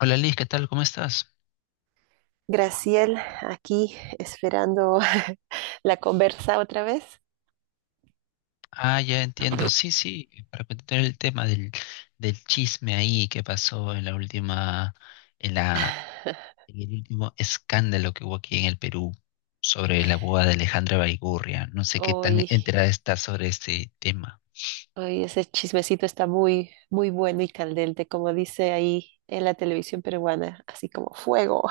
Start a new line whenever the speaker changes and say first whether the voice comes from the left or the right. left: Hola Liz, ¿qué tal? ¿Cómo estás?
right: Graciel, aquí esperando la conversa otra vez.
left: Ah, ya entiendo. Sí, sí, para continuar el tema del chisme ahí que pasó en la última, en la, en el último escándalo que hubo aquí en el Perú sobre la boda de Alejandra Baigurria. No sé qué tan
right: Hoy,
left: enterada estás sobre este tema.
right: hoy ese chismecito está muy, muy bueno y candente, como dice ahí en la televisión peruana, así como fuego.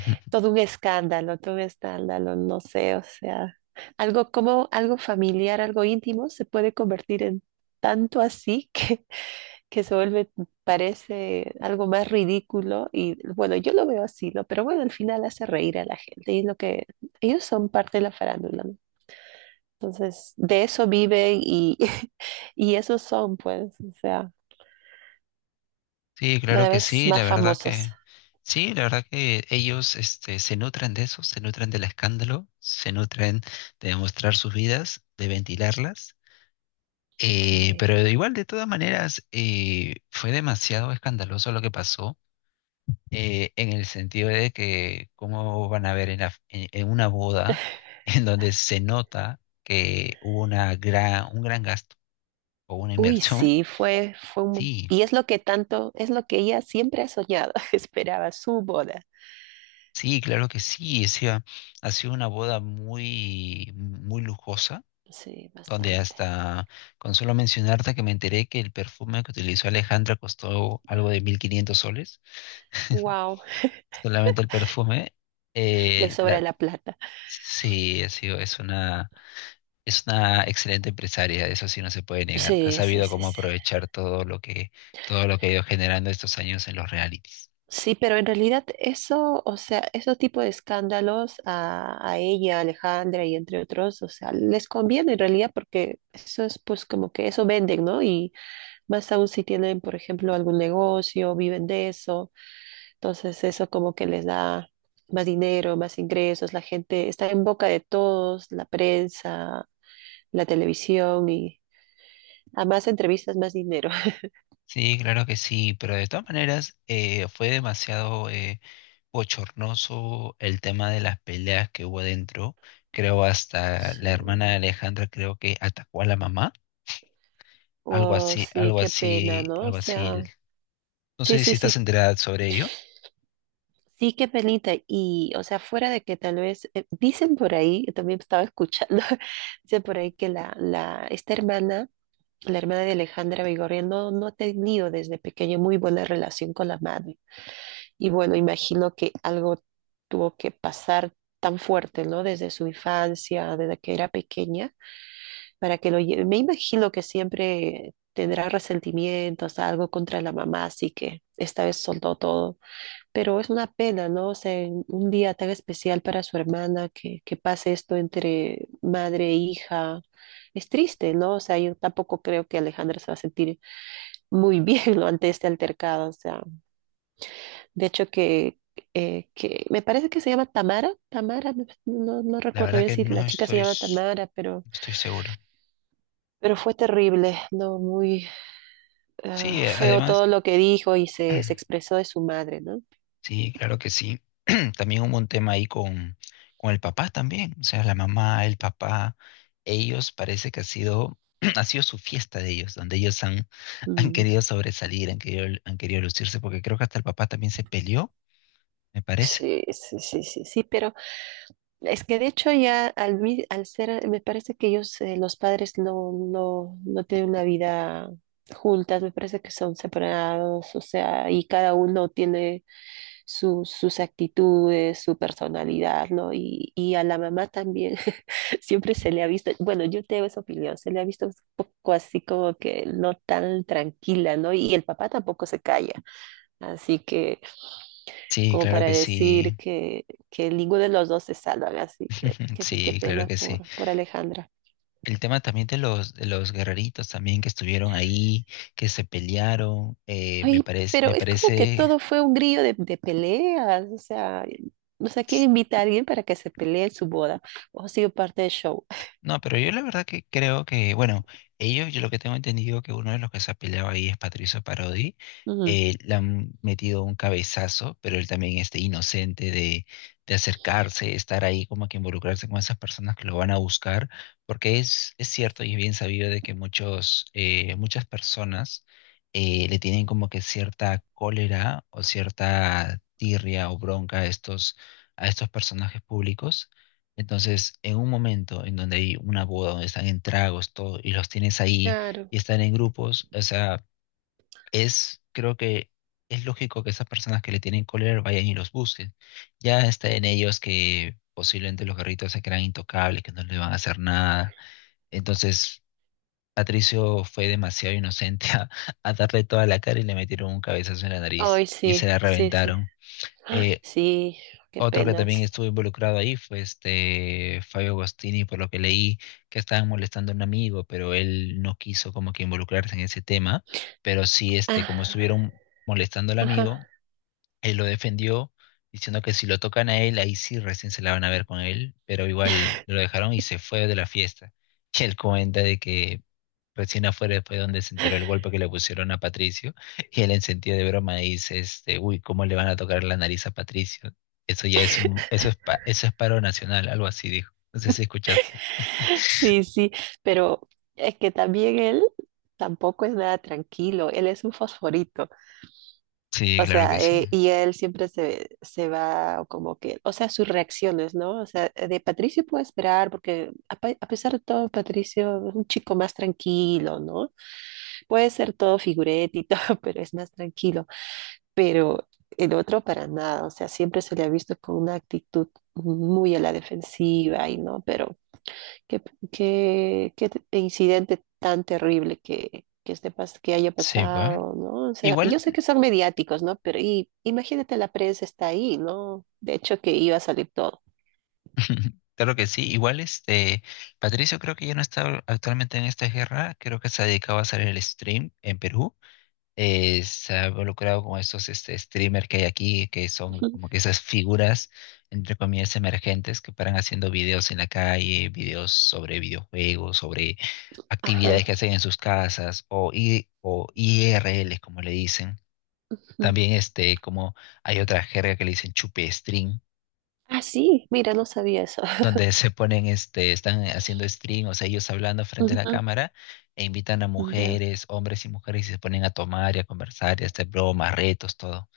right: Todo un escándalo, no sé, o sea, algo como algo familiar, algo íntimo se puede convertir en tanto así que se vuelve, parece algo más ridículo y bueno, yo lo veo así, ¿no? Pero bueno, al final hace reír a la gente y es lo que ellos son parte de la farándula, ¿no? Entonces, de eso viven y, y esos son, pues, o sea,
left: Sí, claro
right: cada
left: que
right: vez
left: sí, la
right: más
left: verdad
right: famosos.
left: que sí, la verdad que ellos, este, se nutren de eso, se nutren del escándalo, se nutren de mostrar sus vidas, de ventilarlas.
right: Sí.
left: Pero igual, de todas maneras, fue demasiado escandaloso lo que pasó, en el sentido de que cómo van a ver en una boda en donde se nota que hubo un gran gasto o una
right: Uy,
left: inversión.
right: sí, fue,
left: Sí,
right: y es lo que tanto, es lo que ella siempre ha soñado, esperaba su boda.
left: sí, claro que sí. O sea, ha sido una boda muy, muy lujosa,
right: Sí,
left: donde
right: bastante.
left: hasta, con solo mencionarte que me enteré que el perfume que utilizó Alejandra costó algo de 1500 soles.
right: Wow,
left: Solamente el perfume.
right: le
left: Eh, la,
right: sobra la plata.
left: sí, ha sido, es una excelente empresaria, eso sí no se puede negar. Ha
right: Sí, sí,
left: sabido
right: sí,
left: cómo
right: sí.
left: aprovechar todo lo que ha ido generando estos años en los realities.
right: Sí, pero en realidad eso, o sea, esos tipos de escándalos a ella, a Alejandra y entre otros, o sea, les conviene en realidad porque eso es pues como que eso venden, ¿no? Y más aún si tienen, por ejemplo, algún negocio, viven de eso, entonces eso como que les da más dinero, más ingresos, la gente está en boca de todos, la prensa, la televisión y a más entrevistas, más dinero.
left: Sí, claro que sí, pero de todas maneras fue demasiado bochornoso el tema de las peleas que hubo dentro. Creo hasta la hermana de
right: Sí.
left: Alejandra creo que atacó a la mamá, algo
right: Oh,
left: así,
right: sí,
left: algo
right: qué pena,
left: así,
right: ¿no? O
left: algo así.
right: sea...
left: No
right: Sí,
left: sé si
right: sí,
left: estás
right: sí,
left: enterada sobre ello.
right: sí, qué penita. Y, o sea, fuera de que tal vez, dicen por ahí, yo también estaba escuchando, dicen por ahí que esta hermana, la hermana de Alejandra Vigorria, no, no ha tenido desde pequeña muy buena relación con la madre. Y bueno, imagino que algo tuvo que pasar tan fuerte, ¿no? Desde su infancia, desde que era pequeña, para que lo lleve. Me imagino que siempre tendrá resentimientos, algo contra la mamá, así que esta vez soltó todo. Pero es una pena, ¿no? O sea, en un día tan especial para su hermana que pase esto entre madre e hija. Es triste, ¿no? O sea, yo tampoco creo que Alejandra se va a sentir muy bien, ¿no? Ante este altercado. O sea, de hecho que me parece que se llama Tamara. Tamara, no, no
left: La
right: recuerdo
left: verdad
right: bien
left: que
right: si
left: no
right: la chica se
left: estoy,
right: llama
left: s-
right: Tamara,
left: no estoy seguro.
right: pero fue terrible, ¿no? Muy ah,
left: Sí,
right: feo
left: además,
right: todo lo que dijo y se expresó de su madre, ¿no?
left: sí, claro que sí. También hubo un tema ahí con el papá también. O sea, la mamá, el papá, ellos parece que ha sido, ha sido su fiesta de ellos, donde ellos han, han
right: Mm,
left: querido sobresalir, han querido lucirse, porque creo que hasta el papá también se peleó, me parece.
right: sí, sí, sí, sí, sí, pero... Es que de hecho ya al, al ser, me parece que ellos, los padres no, no tienen una vida juntas, me parece que son separados, o sea, y cada uno tiene sus actitudes, su personalidad, ¿no? Y a la mamá también siempre se le ha visto, bueno, yo tengo esa opinión, se le ha visto un poco así como que no tan tranquila, ¿no? Y el papá tampoco se calla. Así que,
left: Sí,
right: como
left: claro
right: para
left: que
right: decir
left: sí.
right: que ninguno de los dos se salvan, así que qué
left: Sí, claro
right: pena
left: que sí.
right: por Alejandra.
left: El tema también de los guerreritos también que estuvieron ahí, que se pelearon, me
right: Ay,
left: parece,
right: pero es como que todo fue un grillo de peleas, o sea, no sé, ¿quién invita a alguien para que se pelee en su boda? O ha sido parte del show.
left: No, pero yo la verdad que creo que, bueno, ellos, yo lo que tengo entendido que uno de los que se ha peleado ahí es Patricio Parodi.
right: Ujú.
left: Le han metido un cabezazo, pero él también, este, inocente de acercarse, estar ahí como que involucrarse con esas personas que lo van a buscar, porque es cierto y es bien sabido de que muchas personas le tienen como que cierta cólera o cierta tirria o bronca a estos personajes públicos. Entonces, en un momento en donde hay una boda, donde están en tragos, todo, y los tienes ahí
right: Claro.
left: y están en grupos, o sea, creo que es lógico que esas personas que le tienen cólera vayan y los busquen. Ya está en ellos que posiblemente los garritos se crean intocables, que no le van a hacer nada. Entonces, Patricio fue demasiado inocente a darle toda la cara y le metieron un cabezazo en la nariz
right: Ay,
left: y se
right: sí,
left: la
right: sí, sí.
left: reventaron.
right: Ay,
left: Eh,
right: sí, qué
left: Otro que también
right: penas.
left: estuvo involucrado ahí fue este Fabio Agostini, por lo que leí que estaban molestando a un amigo, pero él no quiso como que involucrarse en ese tema, pero sí, este,
right: Ah,
left: como estuvieron molestando al
right: ajá.
left: amigo, él lo defendió diciendo que si lo tocan a él, ahí sí recién se la van a ver con él, pero igual lo dejaron y se fue de la fiesta. Y él comenta de que recién afuera fue donde se enteró el golpe que le pusieron a Patricio. Y él en sentido de broma dice, este, uy, ¿cómo le van a tocar la nariz a Patricio? Eso ya es un, eso es, pa- eso es paro nacional, algo así dijo. No sé si escuchaste.
right: Sí, sí, pero es que también él tampoco es nada tranquilo, él es un fosforito.
left: Sí,
right: O
left: claro
right: sea,
left: que sí.
right: y él siempre se, se va como que, o sea, sus reacciones, ¿no? O sea, de Patricio puedo esperar porque a, a pesar de todo, Patricio es un chico más tranquilo, ¿no? Puede ser todo figurete y todo, pero es más tranquilo. Pero el otro para nada, o sea, siempre se le ha visto con una actitud muy a la defensiva y no, pero qué, qué, incidente tan terrible que, que haya
left: Sí, pues.
right: pasado, ¿no? O sea, yo
left: Igual.
right: sé que son mediáticos, ¿no? Pero y, imagínate, la prensa está ahí, ¿no? De hecho, que iba a salir todo.
left: Claro que sí, igual este Patricio creo que ya no está actualmente en esta guerra, creo que se ha dedicado a hacer el stream en Perú. Se ha involucrado con estos, este, streamers que hay aquí, que son
right: Ujú.
left: como que esas figuras, entre comillas, emergentes que paran haciendo videos en la calle, videos sobre videojuegos, sobre
right: Ajá.
left: actividades que hacen en sus casas, o IRLs como le dicen.
right: Ujú.
left: También, este, como hay otra jerga que le dicen chupe stream
right: Ah, sí, mira, no sabía eso.
left: donde se ponen, este, están haciendo stream, o sea, ellos hablando frente a
right: Ujú,
left: la cámara e invitan a
right: ya.
left: mujeres, hombres y mujeres, y se ponen a tomar y a conversar y a hacer bromas, retos, todo.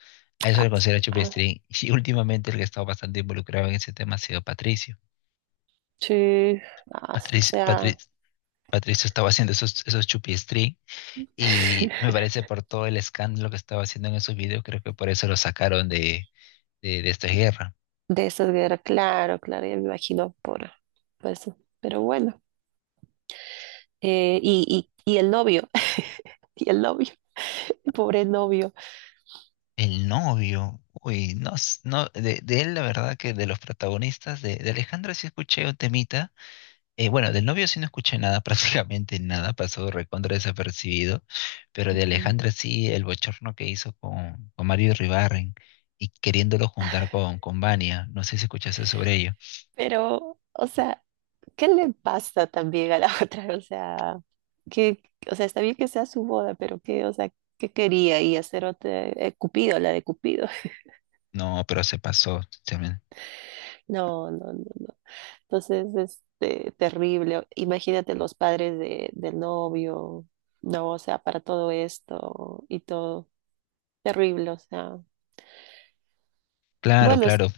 left: A eso
right: Ah,
left: le
right: s-
left: considero chupi
right: ah,
left: stream. Y últimamente el que ha estado bastante involucrado en ese tema ha sido Patricio.
right: sí. Ah, s- o
left: Patricio,
right: sea,
left: Patricio, Patricio estaba haciendo esos chupi stream, y me parece por todo el escándalo que estaba haciendo en esos videos, creo que por eso lo sacaron de esta guerra.
right: de esas guerras, claro, claro, ya me imagino por eso. Pero bueno. Y, y el novio, y el novio, pobre novio.
left: El novio, uy, no, de él la verdad que de los protagonistas, de Alejandro sí escuché un temita. Bueno, del novio sí no escuché nada, prácticamente nada, pasó recontra desapercibido, pero de
right: Ujú.
left: Alejandra sí, el bochorno que hizo con Mario Ribarren y queriéndolo juntar con Vania, no sé si escuchaste sobre ello.
right: Pero, o sea, ¿qué le pasa también a la otra? O sea, que, o sea, está bien que sea su boda, pero qué, o sea, ¿qué quería? Y hacer otra, Cupido, la de Cupido.
left: No, pero se pasó, se me-
right: No, no, no, no. Entonces, este, terrible. Imagínate los padres de, del novio, no, o sea, para todo esto y todo. Terrible, o sea.
left: claro,
right: Bueno, es,
left: claro.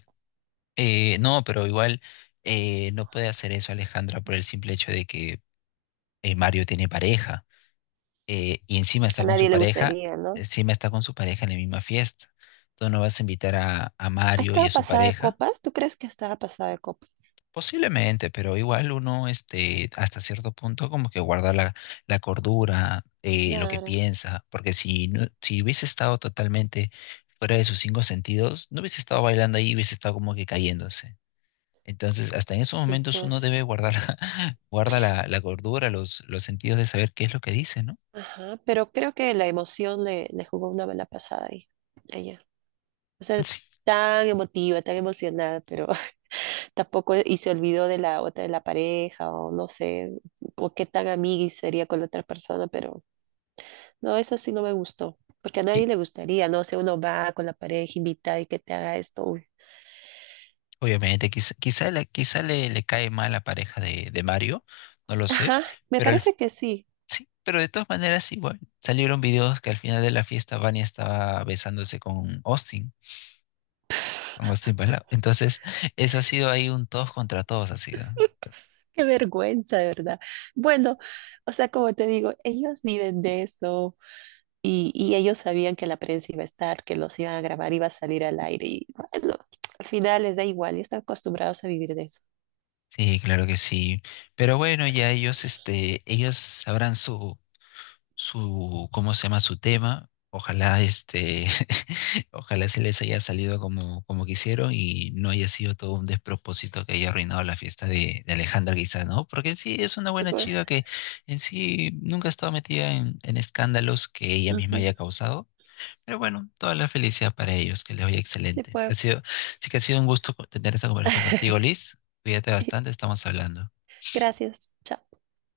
left: No, pero igual no puede hacer eso Alejandra por el simple hecho de que Mario tiene pareja. Y encima
right: a
left: está con su
right: nadie le
left: pareja,
right: gustaría, ¿no?
left: encima está con su pareja en la misma fiesta. Tú no vas a invitar a Mario y
right: ¿Estaba
left: a su
right: pasada de
left: pareja,
right: copas? ¿Tú crees que estaba pasada de copas?
left: posiblemente, pero igual uno, este, hasta cierto punto, como que guarda la cordura, lo que
right: Claro,
left: piensa, porque si hubiese estado totalmente fuera de sus cinco sentidos, no hubiese estado bailando ahí, hubiese estado como que cayéndose. Entonces, hasta en esos
right: sí,
left: momentos uno
right: pues.
left: debe guardar, guarda la cordura, los sentidos de saber qué es lo que dice, ¿no?
right: Ajá, pero creo que la emoción le, le jugó una mala pasada ahí, a ella. O sea, tan emotiva, tan emocionada, pero tampoco y se olvidó de la otra, de la pareja, o no sé, o qué tan amiga y sería con la otra persona, pero no, eso sí no me gustó, porque a nadie
left: Sí,
right: le gustaría, no sé, uno va con la pareja invitada y que te haga esto. Uy.
left: obviamente, quizá le cae mal la pareja de Mario, no lo sé,
right: Ajá, me
left: pero
right: parece que sí.
left: sí, pero de todas maneras igual salieron videos que al final de la fiesta Vania estaba besándose con Austin Palao. Entonces, eso ha sido ahí un todos contra todos ha sido.
right: Qué vergüenza, de verdad. Bueno, o sea, como te digo, ellos viven de eso. Y ellos sabían que la prensa iba a estar, que los iban a grabar, iba a salir al aire. Y bueno, al final les da igual y están acostumbrados a vivir de eso.
left: Sí, claro que sí. Pero bueno, ya ellos, este, ellos sabrán su, su, ¿cómo se llama?, su tema. Ojalá, este, ojalá se les haya salido como quisieron y no haya sido todo un despropósito que haya arruinado la fiesta de Alejandra quizá, ¿no? Porque en sí es una
right: Sí,
left: buena
right: pues.
left: chica que en sí nunca ha estado metida en escándalos que ella misma
right: Ujú.
left: haya causado. Pero bueno, toda la felicidad para ellos, que les vaya
right: Sí,
left: excelente. Ha
right: pues.
left: sido, sí que ha sido un gusto tener esta conversación contigo, Liz. Cuídate bastante, estamos hablando.
right: Gracias. Chao.